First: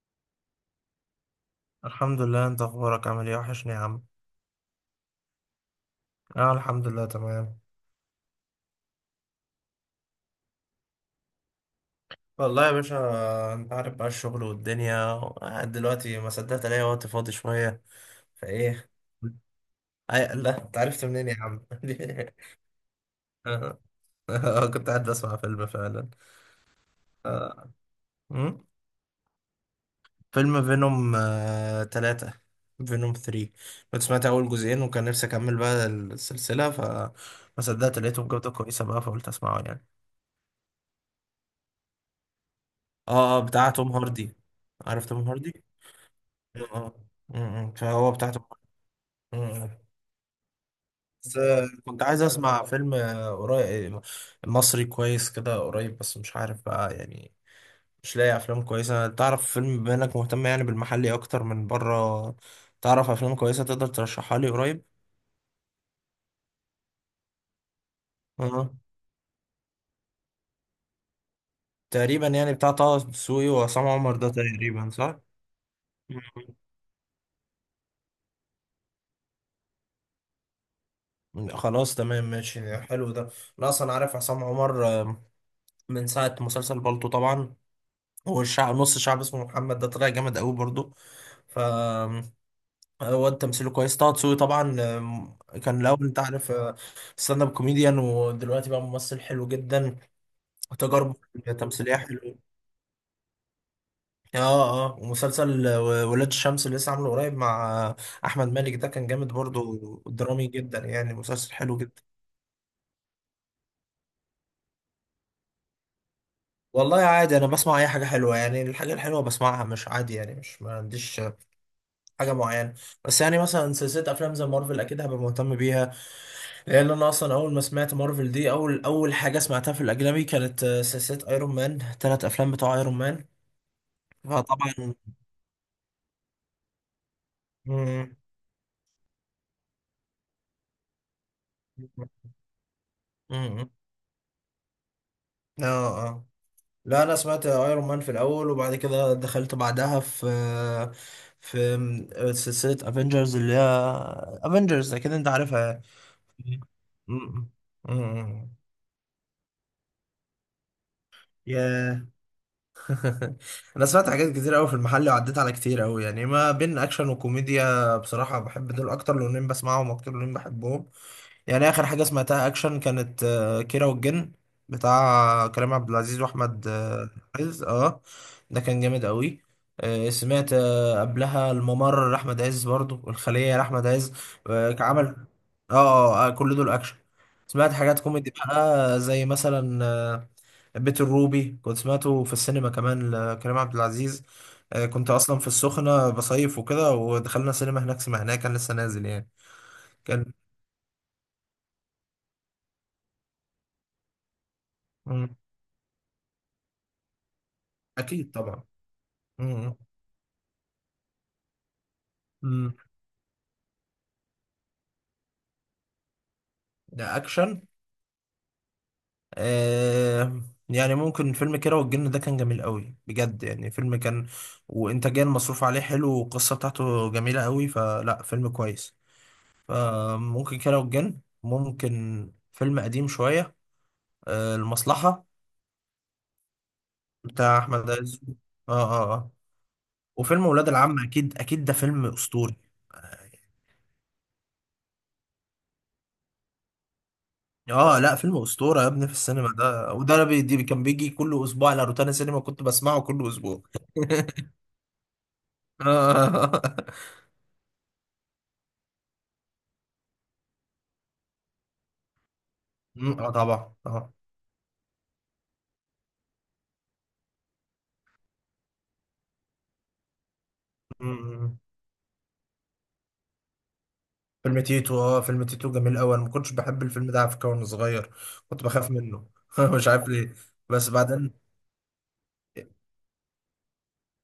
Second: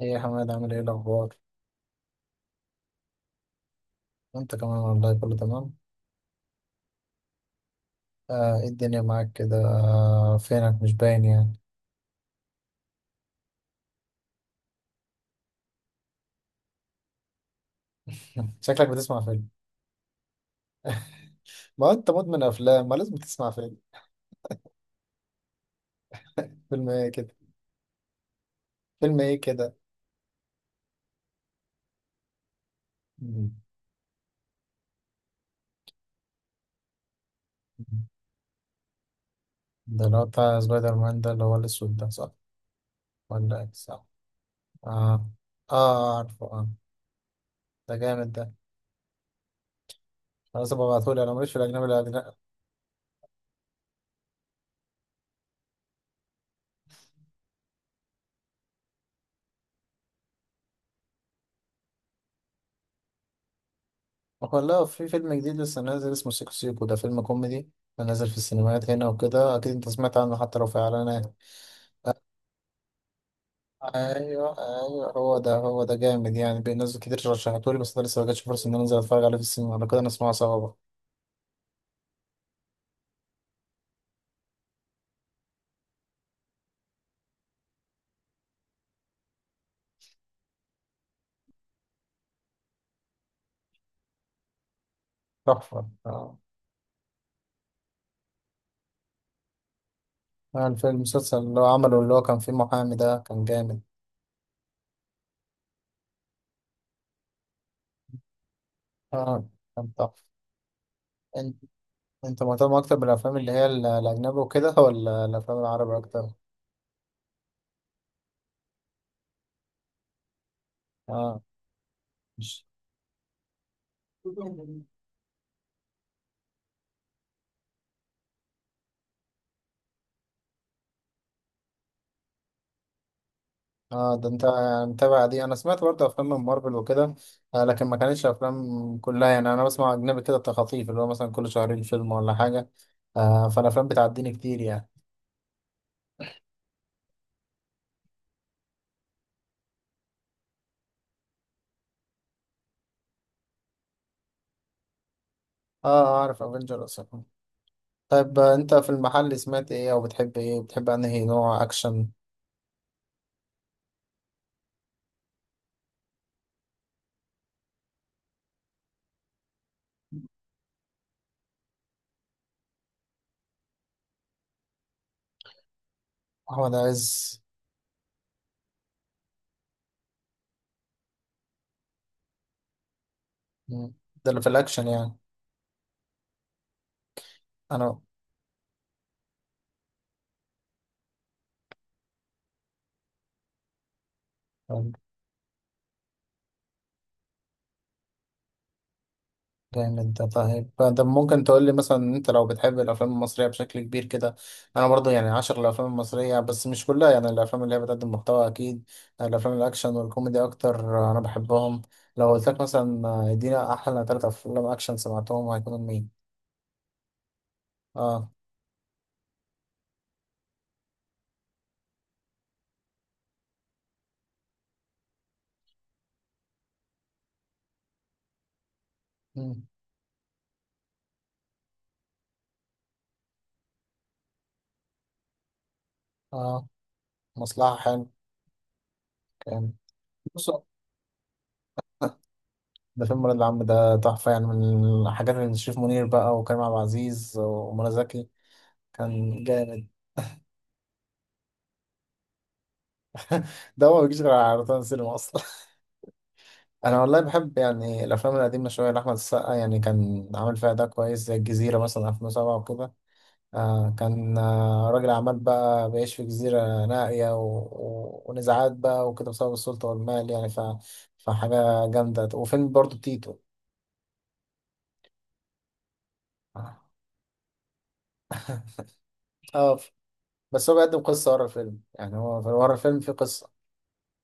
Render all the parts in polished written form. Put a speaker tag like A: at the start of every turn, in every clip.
A: ايه يا حماد عامل ايه الاخبار؟
B: الحمد لله. انت اخبارك عامل ايه؟ وحشني يا عم.
A: وانت كمان والله كله تمام.
B: اه، الحمد لله تمام.
A: ايه الدنيا معاك كده؟ فينك مش باين يعني؟
B: والله يا باشا، انت عارف بقى الشغل والدنيا قاعد دلوقتي. ما صدقت الاقي وقت فاضي شوية.
A: شكلك
B: فايه؟
A: بتسمع فيلم.
B: اي لا، انت عرفت منين يا عم؟
A: ما انت مدمن افلام ما لازم تسمع فيلم.
B: اه، اه، كنت قاعد اسمع فيلم فعلا.
A: فيلم ايه كده؟
B: اه، مم؟
A: فيلم ايه كده؟
B: فيلم فينوم تلاتة. فينوم
A: مم.
B: 3. كنت سمعت اول جزئين وكان نفسي اكمل بقى السلسلة، فما صدقت لقيتهم جودة كويسة بقى فقلت اسمعه يعني.
A: ده اللي هو بتاع سبايدر مان، ده اللي هو الاسود ده، صح
B: اه، اه،
A: ولا ايه؟
B: بتاع توم
A: صح،
B: هاردي. عارف توم
A: اه
B: هاردي؟
A: اه، عارفه اه.
B: آه. آه.
A: ده
B: فهو
A: جامد
B: بتاعته.
A: ده.
B: آه.
A: خلاص ابقى ابعتهولي، انا
B: بس
A: ماليش في الاجنبي
B: كنت عايز
A: الاجنبي.
B: اسمع فيلم قريب، مصري كويس كده، قريب، بس مش عارف بقى يعني. مش لاقي افلام كويسه. تعرف فيلم، بما انك مهتم يعني بالمحلي اكتر من بره، تعرف افلام كويسه تقدر ترشحها لي قريب؟
A: والله في فيلم جديد لسه نازل اسمه سيكو سيكو، ده فيلم كوميدي نازل في
B: اه،
A: السينمات هنا وكده، اكيد انت سمعت عنه حتى لو في اعلانات.
B: تقريبا يعني بتاع طه دسوقي وعصام عمر، ده
A: ايوه
B: تقريبا
A: ايوه،
B: صح.
A: هو ده هو ده جامد يعني، ناس كتير رشحتولي بس انا لسه ما جاتش فرصه ان انا انزل اتفرج عليه في السينما، لو كده نسمعه سوا بقى.
B: مم. خلاص تمام ماشي، حلو ده. انا اصلا عارف عصام عمر من ساعه مسلسل بالطو طبعا. هو الشعب، نص الشعب اسمه محمد، ده طلع جامد قوي برضو. ف هو تمثيله كويس. طه دسوقي طبعا، كان
A: تحفه
B: الاول انت
A: اه.
B: عارف ستاند اب كوميديان، ودلوقتي بقى ممثل حلو جدا.
A: الفيلم
B: وتجاربه
A: المسلسل اللي هو
B: تمثيليه
A: عمله اللي هو كان
B: حلوه.
A: فيه محامي ده كان جامد.
B: اه، اه. ومسلسل ولاد الشمس اللي لسه عامله قريب مع احمد مالك، ده كان جامد
A: اه كان
B: برضو.
A: تحفه.
B: درامي جدا يعني، مسلسل
A: انت
B: حلو جدا.
A: انت مهتم اكتر بالافلام اللي هي الاجنبي وكده ولا الافلام العربي اكتر؟
B: والله عادي، انا بسمع اي حاجه حلوه يعني. الحاجه الحلوه بسمعها، مش عادي يعني. مش ما عنديش
A: اه،
B: حاجه
A: مش
B: معينه. بس يعني مثلا سلسله افلام زي مارفل اكيد هبقى مهتم بيها. لان انا اصلا اول ما سمعت مارفل دي، اول اول حاجه سمعتها في الاجنبي كانت سلسله ايرون مان، ثلاث افلام بتوع ايرون مان.
A: اه، ده انت
B: فطبعا
A: متابع دي. انا سمعت برضه افلام من مارفل وكده، آه لكن ما
B: مم.
A: كانتش افلام كلها يعني، انا بسمع اجنبي كده تخاطيف اللي هو مثلا كل شهرين فيلم ولا حاجه. آه
B: مم.
A: فالافلام بتعديني كتير يعني.
B: اه، اه. لا، انا سمعت ايرون مان في الاول وبعد كده دخلت بعدها في في سلسله افنجرز اللي هي افنجرز، اكيد انت عارفها يعني.
A: اه، اعرف افنجرز.
B: مم.
A: طيب
B: مم.
A: انت في المحل سمعت ايه او بتحب ايه، بتحب انهي نوع
B: يا
A: اكشن؟
B: انا سمعت حاجات كتير قوي في المحل، وعديت على كتير قوي يعني، ما بين اكشن وكوميديا. بصراحه بحب دول اكتر لونين، بسمعهم اكتر، لونين بحبهم يعني. اخر حاجه سمعتها اكشن كانت كيرة والجن، بتاع كريم عبد العزيز واحمد
A: احمد عز.
B: عز. اه، ده كان جامد قوي. سمعت قبلها الممر لاحمد عز برضو، والخليه لاحمد
A: مم،
B: عز.
A: ده اللي في
B: كان
A: الاكشن
B: عمل
A: يعني.
B: كل دول اكشن. سمعت
A: انا
B: حاجات كوميدي بقى، زي مثلا بيت الروبي، كنت سمعته في السينما كمان لكريم عبد العزيز. كنت اصلا في السخنه بصيف وكده، ودخلنا سينما هناك سمعناه، كان لسه نازل يعني،
A: جامد ده.
B: كان.
A: طيب، ممكن تقول لي مثلا إن انت لو بتحب الافلام المصريه بشكل كبير كده، انا برضو يعني
B: مم.
A: عاشق الافلام المصريه بس مش كلها يعني، الافلام اللي هي بتقدم
B: اكيد
A: محتوى
B: طبعا.
A: اكيد. الافلام
B: مم.
A: الاكشن والكوميدي اكتر انا بحبهم. لو قلت لك
B: مم.
A: مثلا ادينا احلى ثلاث افلام اكشن سمعتهم هيكونوا مين؟
B: ده اكشن.
A: اه.
B: آه يعني ممكن فيلم كيرة والجن، ده كان جميل قوي بجد يعني. فيلم كان وانتاجيا مصروف عليه حلو، والقصه بتاعته جميله قوي، فلا فيلم كويس.
A: مم.
B: فممكن كيرة والجن. ممكن فيلم قديم شويه، المصلحة
A: اه،
B: بتاع
A: مصلحه
B: احمد
A: حلو
B: عز. اه، اه، اه.
A: كان.
B: وفيلم
A: بص،
B: ولاد العم، اكيد اكيد، ده فيلم اسطوري.
A: ده فيلم ولاد العم ده تحفه يعني، من الحاجات اللي شريف منير بقى وكريم عبد العزيز ومنى
B: اه، لا
A: زكي.
B: فيلم اسطوره يا ابني. في
A: كان
B: السينما
A: جامد.
B: ده، وده أنا بي دي كان بيجي كل اسبوع على روتانا سينما، كنت بسمعه كل اسبوع.
A: ده هو ما بيجيش غير على روتانا سينما اصلا.
B: اه.
A: انا والله بحب يعني الافلام القديمه شويه لاحمد السقا، يعني كان عامل فيها ده كويس، زي الجزيره مثلا 2007 وكده.
B: أمم، طبعا
A: آه
B: اه.
A: كان آه راجل اعمال بقى بيعيش في جزيره نائيه ونزاعات بقى وكده بسبب السلطه والمال يعني
B: أمم.
A: فحاجه جامده. وفيلم برضو تيتو
B: فيلم تيتو، اه فيلم تيتو جميل قوي. انا ما كنتش
A: اه.
B: بحب الفيلم ده على فكره وانا صغير. كنت بخاف منه.
A: آه،
B: مش عارف ليه.
A: بس هو
B: بس
A: بيقدم قصه
B: بعدين،
A: ورا الفيلم، يعني هو ورا الفيلم في قصه.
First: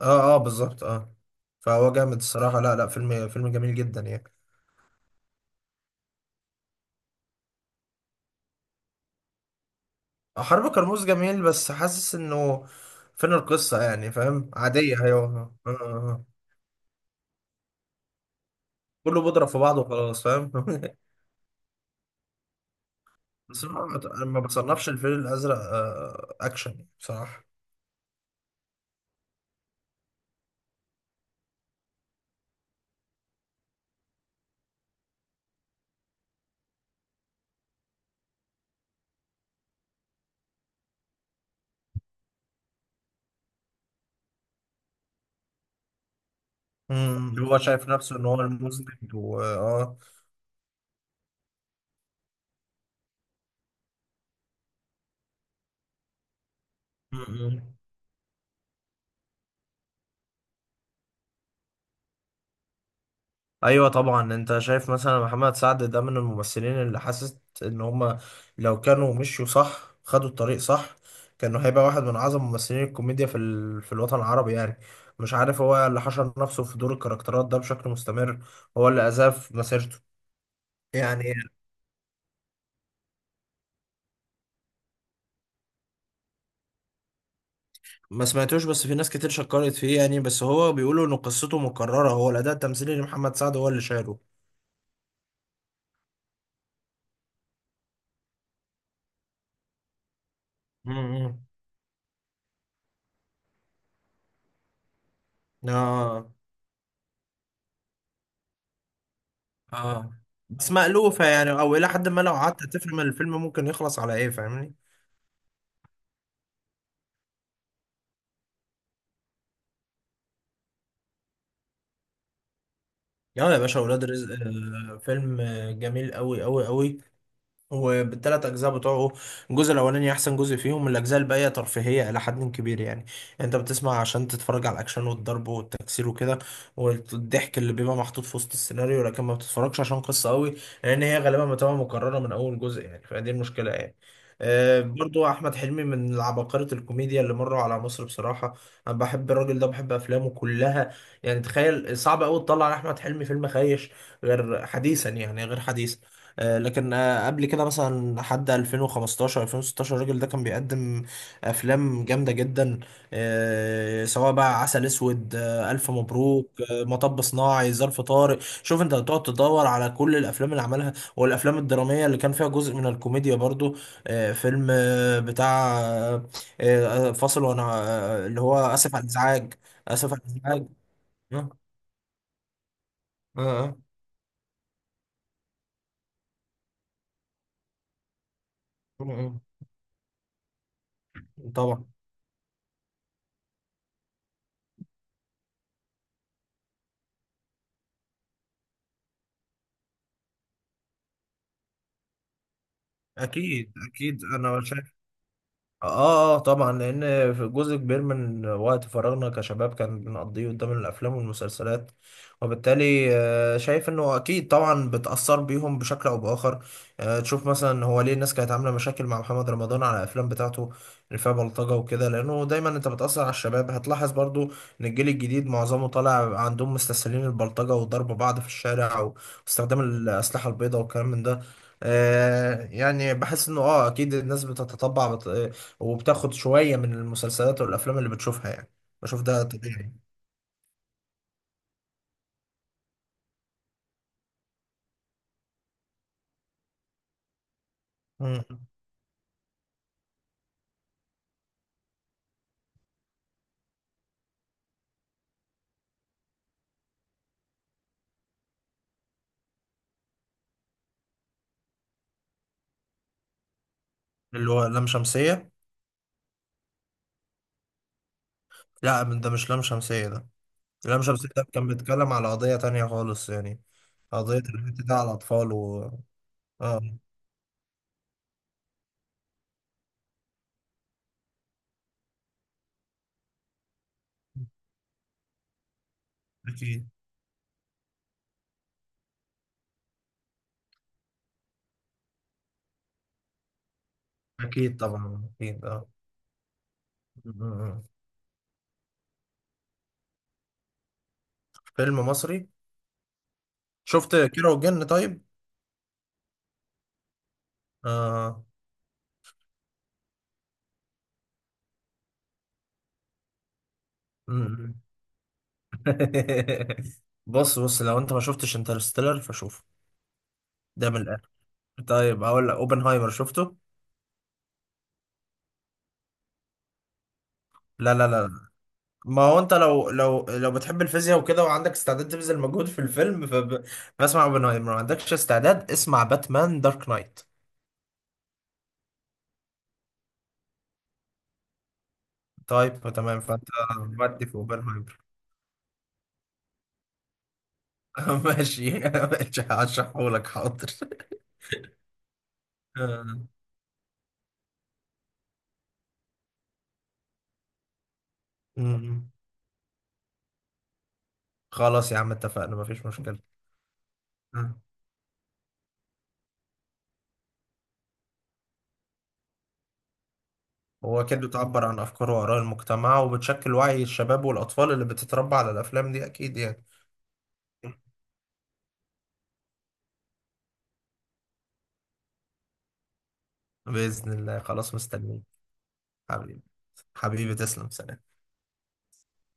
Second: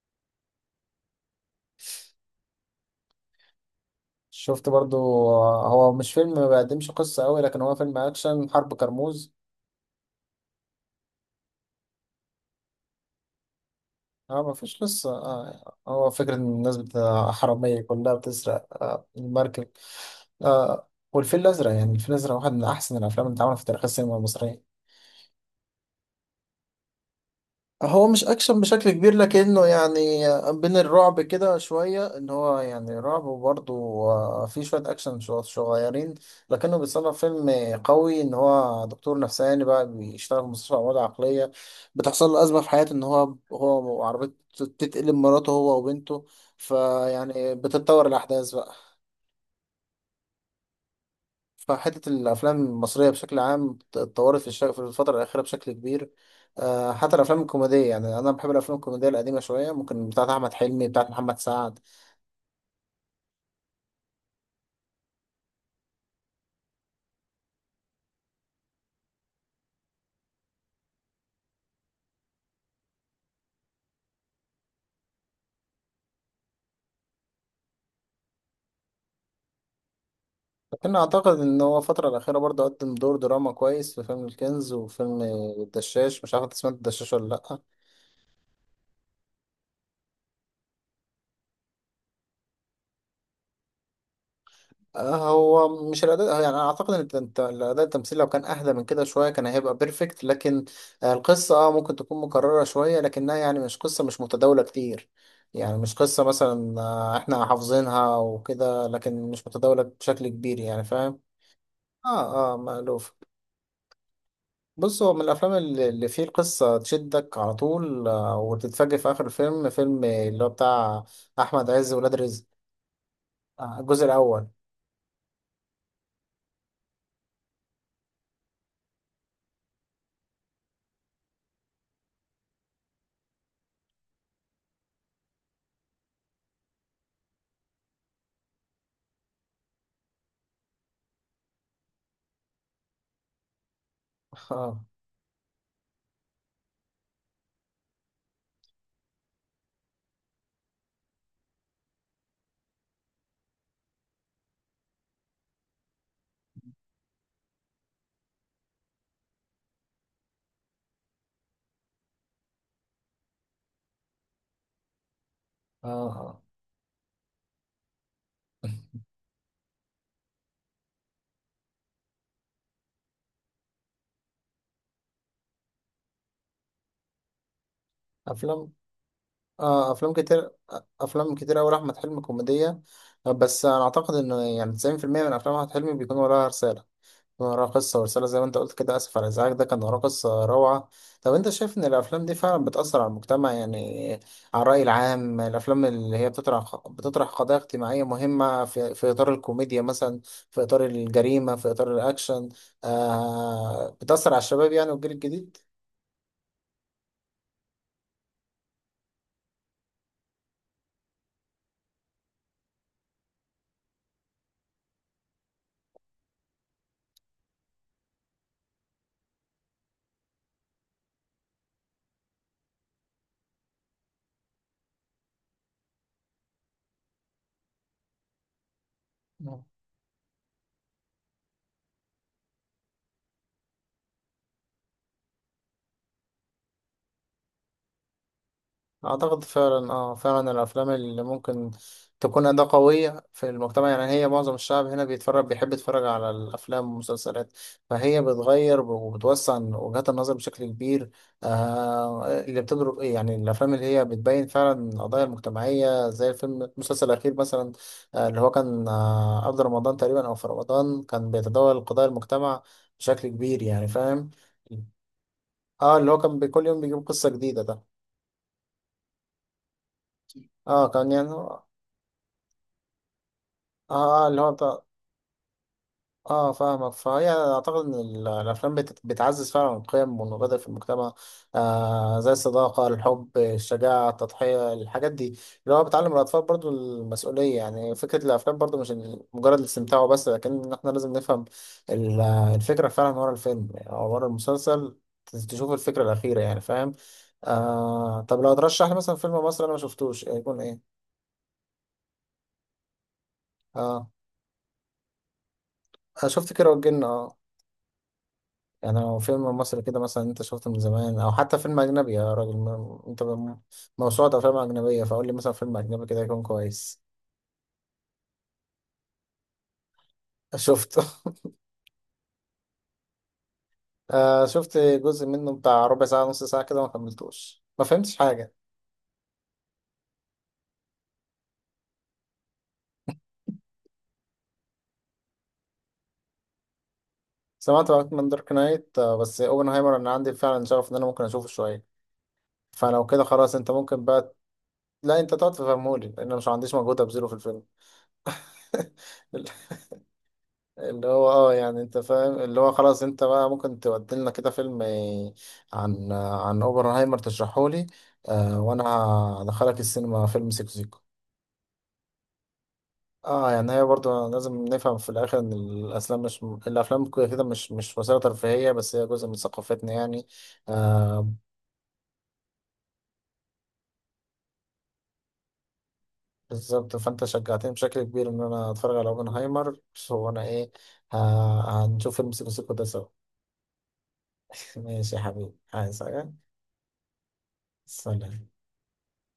B: اه اه بالظبط اه. فهو جامد الصراحه. لا، لا، فيلم جميل جدا يعني.
A: شفت برضو. هو مش فيلم ما بيقدمش قصه قوي، لكن هو فيلم اكشن. حرب كرموز
B: حرب كرموز جميل، بس حاسس انه فين القصة يعني،
A: اه،
B: فاهم،
A: ما فيش
B: عادية.
A: لسه
B: ايوه، آه.
A: آه. هو
B: آه.
A: فكرة ان حرامية كلها بتسرق آه
B: كله بيضرب في
A: المركب.
B: بعضه وخلاص، فاهم.
A: آه، والفيل الأزرق، يعني الفيل الأزرق واحد من أحسن الأفلام اللي اتعملت
B: بس
A: في
B: أنا
A: تاريخ
B: ما
A: السينما
B: أنا ما
A: المصرية.
B: بصنفش الفيل الأزرق أكشن بصراحة.
A: هو مش اكشن بشكل كبير لكنه يعني بين الرعب كده شوية، ان هو يعني رعب وبرضه في شوية صغيرين، لكنه بيصنف فيلم قوي، ان هو دكتور نفساني بقى بيشتغل في مستشفى امراض عقلية، بتحصل له ازمة في حياته ان هو، هو وعربيته تتقلب، مراته هو وبنته،
B: مم،
A: فيعني
B: هو شايف
A: بتتطور
B: نفسه إن هو
A: الاحداث بقى.
B: المذنب و
A: فحتة الأفلام المصرية بشكل عام اتطورت في الفترة الأخيرة بشكل كبير. حتى الأفلام
B: مم،
A: الكوميدية، يعني أنا بحب الأفلام الكوميدية القديمة شوية، ممكن بتاعت أحمد حلمي، بتاعت محمد سعد.
B: ايوه طبعا. انت شايف مثلا محمد سعد ده من الممثلين، اللي حاسس ان هم لو كانوا مشوا صح، خدوا الطريق صح، كانوا هيبقى واحد من اعظم ممثلين الكوميديا في الوطن العربي يعني. مش عارف هو اللي حشر نفسه في دور الكاركترات ده بشكل مستمر، هو اللي أذاه في مسيرته.
A: لكن
B: يعني
A: أعتقد إن هو الفترة الأخيرة برضه قدم دور دراما كويس في فيلم الكنز وفيلم الدشاش، مش عارف أنت سمعت الدشاش ولا لأ.
B: ما سمعتوش، بس في ناس كتير شكرت فيه يعني. بس هو بيقولوا ان قصته مكررة، هو الاداء التمثيلي لمحمد سعد هو اللي شايله.
A: هو مش الأداء يعني، أنا أعتقد إن أنت الأداء التمثيل لو كان أهدى من كده شوية كان هيبقى بيرفكت، لكن القصة أه ممكن تكون مكررة شوية، لكنها يعني مش قصة، مش متداولة كتير يعني، مش قصة
B: امم
A: مثلا إحنا حافظينها وكده، لكن مش متداولة
B: اه،
A: بشكل كبير
B: بس
A: يعني، فاهم.
B: مألوفة يعني، او الى حد ما لو
A: أه أه،
B: قعدت تفهم
A: مألوف.
B: الفيلم ممكن يخلص على ايه، فاهمني.
A: بص هو من الأفلام اللي فيه القصة تشدك على طول، وتتفاجئ في آخر الفيلم. فيلم اللي هو بتاع أحمد عز، ولاد رزق.
B: يلا يا باشا،
A: الجزء
B: اولاد رزق،
A: الأول.
B: فيلم جميل قوي قوي قوي. هو بالتلات أجزاء بتوعه، الجزء الأولاني أحسن جزء فيهم. الأجزاء الباقية ترفيهية إلى حد كبير يعني. يعني أنت بتسمع عشان تتفرج على الأكشن والضرب والتكسير وكده، والضحك اللي بيبقى محطوط في وسط السيناريو، لكن ما بتتفرجش عشان قصة قوي، لأن هي غالبا بتبقى مكررة من أول جزء يعني، فدي المشكلة يعني.
A: أه
B: برضو أحمد حلمي من العباقرة الكوميديا اللي مروا على مصر بصراحة. أنا بحب الراجل ده، بحب أفلامه كلها. يعني تخيل، صعب أوي تطلع على أحمد حلمي فيلم خايش، غير حديثا يعني، غير حديث. لكن قبل كده مثلا لحد 2015 2016 الراجل ده كان بيقدم افلام جامده جدا. سواء بقى عسل اسود،
A: أه.
B: الف
A: آه.
B: مبروك، مطب صناعي، ظرف طارق. شوف انت بتقعد تدور على كل الافلام اللي عملها، والافلام الدراميه اللي كان فيها جزء من الكوميديا برضو. آه، فيلم آه، بتاع آه، آه، فاصل وانا، اللي هو
A: أفلام،
B: اسف على الازعاج.
A: آه
B: اسف
A: افلام
B: على
A: كتير،
B: الازعاج.
A: افلام
B: آه،
A: كتير اوي لاحمد حلمي كوميديه.
B: آه،
A: بس
B: آه،
A: انا اعتقد ان يعني 90% من افلام احمد حلمي بيكون وراها رساله، بيكون وراها قصه ورساله. زي ما انت قلت كده،
B: آه،
A: اسف على
B: آه.
A: الازعاج ده كان وراه قصه روعه. طب انت شايف
B: طبعا.
A: ان الافلام دي فعلا بتاثر على المجتمع يعني، على الراي العام؟ الافلام اللي هي بتطرح بتطرح قضايا اجتماعيه مهمه في في اطار الكوميديا مثلا، في اطار الجريمه، في اطار الاكشن،
B: اكيد
A: آه
B: اكيد
A: بتاثر على
B: انا
A: الشباب يعني
B: شايف.
A: والجيل الجديد.
B: اه، اه طبعا. لان في جزء كبير من وقت فراغنا كشباب كان بنقضيه قدام الافلام والمسلسلات، وبالتالي شايف انه اكيد طبعا بتاثر بيهم بشكل او باخر. تشوف مثلا هو ليه الناس كانت عامله مشاكل مع محمد رمضان على الافلام بتاعته اللي فيها بلطجه وكده، لانه دايما انت بتاثر على الشباب. هتلاحظ برضو ان الجيل الجديد معظمه طالع عندهم مستسهلين البلطجه، وضرب بعض في الشارع، واستخدام الاسلحه البيضاء والكلام من ده. يعني بحس انه اكيد الناس بتتطبع، وبتاخد شوية من المسلسلات والأفلام اللي بتشوفها يعني. بشوف ده
A: اعتقد فعلا،
B: طبيعي.
A: اه فعلا الافلام اللي ممكن تكون اداة قوية في المجتمع يعني، هي معظم الشعب هنا بيتفرج، بيحب يتفرج على الافلام والمسلسلات، فهي
B: مم.
A: بتغير وبتوسع وجهات النظر بشكل كبير. آه اللي بتضرب ايه يعني، الافلام اللي هي بتبين فعلا القضايا المجتمعية، زي الفيلم المسلسل الاخير مثلا، آه اللي هو كان آه قبل رمضان تقريبا او في رمضان، كان بيتداول قضايا المجتمع بشكل كبير يعني، فاهم.
B: اللي هو لام شمسية.
A: اه اللي هو كان كل يوم بيجيب قصة جديدة ده.
B: لا، من ده مش لام شمسية ده.
A: اه
B: لام
A: كان يعني،
B: شمسية ده كان بيتكلم على قضية تانية خالص يعني.
A: اه
B: قضية
A: اللي هو
B: البيت
A: بتاع،
B: ده على الأطفال و...
A: اه
B: اه،
A: فاهمك. فهي اعتقد ان الافلام بتعزز فعلا القيم والمبادئ في المجتمع، آه زي الصداقه، الحب، الشجاعه، التضحيه، الحاجات دي اللي هو بتعلم الاطفال برضو
B: أكيد
A: المسؤوليه. يعني فكره الافلام برضو مش مجرد الاستمتاع بس، لكن إن احنا لازم نفهم ال- الفكره فعلا ورا الفيلم او ورا
B: أكيد
A: المسلسل.
B: طبعا أكيد
A: تشوف
B: اه.
A: الفكره الاخيره يعني، فاهم.
B: مم. مم.
A: آه طب لو ترشح لي مثلا فيلم مصري انا ما شفتوش يكون ايه؟
B: فيلم مصري.
A: اه،
B: شفت كيرة والجن طيب؟
A: شفت كيرة والجن اه.
B: اه.
A: يعني لو فيلم مصري كده مثلا انت شفته من زمان، او حتى فيلم اجنبي يا راجل، انت موسوعة افلام
B: مم.
A: اجنبية، فقول لي مثلا فيلم اجنبي كده يكون كويس.
B: بص، بص، لو انت ما شفتش انترستيلر فشوفه. ده من
A: شفته.
B: الآخر. طيب، هقول لك اوبنهايمر شفته؟
A: آه شفت جزء منه بتاع ربع ساعة نص ساعة كده، ما كملتوش ما
B: لا، لا،
A: فهمتش
B: لا،
A: حاجة.
B: ما هو انت لو بتحب الفيزياء وكده وعندك استعداد تبذل مجهود في الفيلم فاسمع اوبنهايمر. ما عندكش استعداد، اسمع باتمان دارك نايت.
A: سمعت وقت من دارك نايت آه، بس اوبنهايمر انا عندي فعلا شغف ان انا ممكن اشوفه شوية.
B: طيب
A: فلو
B: تمام،
A: كده
B: فانت
A: خلاص انت ممكن
B: ودي
A: بقى.
B: في اوبنهايمر.
A: لا انت تقعد تفهمهولي لان انا مش عنديش مجهود ابذله في الفيلم.
B: ماشي ماشي، هشرحهولك حاضر.
A: اللي هو اه يعني انت فاهم، اللي هو خلاص انت بقى ممكن تودلنا كده فيلم عن اوبنهايمر تشرحهولي. آه وانا
B: امم.
A: هدخلك السينما فيلم سيكو سيكو.
B: خلاص يا عم، اتفقنا مفيش مشكلة.
A: اه يعني هي برضه
B: امم.
A: لازم نفهم في الاخر ان الافلام، مش الافلام كده كده مش مش وسيله ترفيهيه بس، هي جزء من ثقافتنا يعني،
B: هو كده
A: آه.
B: بتعبر عن أفكار وآراء المجتمع، وبتشكل وعي الشباب والأطفال اللي بتتربى على الأفلام دي أكيد يعني.
A: بالظبط، فانت شجعتني بشكل كبير ان انا اتفرج على اوبنهايمر. هو انا ايه، هنشوف فيلم سيكو سيكو ده سوا.
B: بإذن الله، خلاص
A: ماشي يا
B: مستنيين.
A: حبيبي، عايز حاجه؟
B: حبيبي، حبيبي تسلم. سلام.
A: سلام.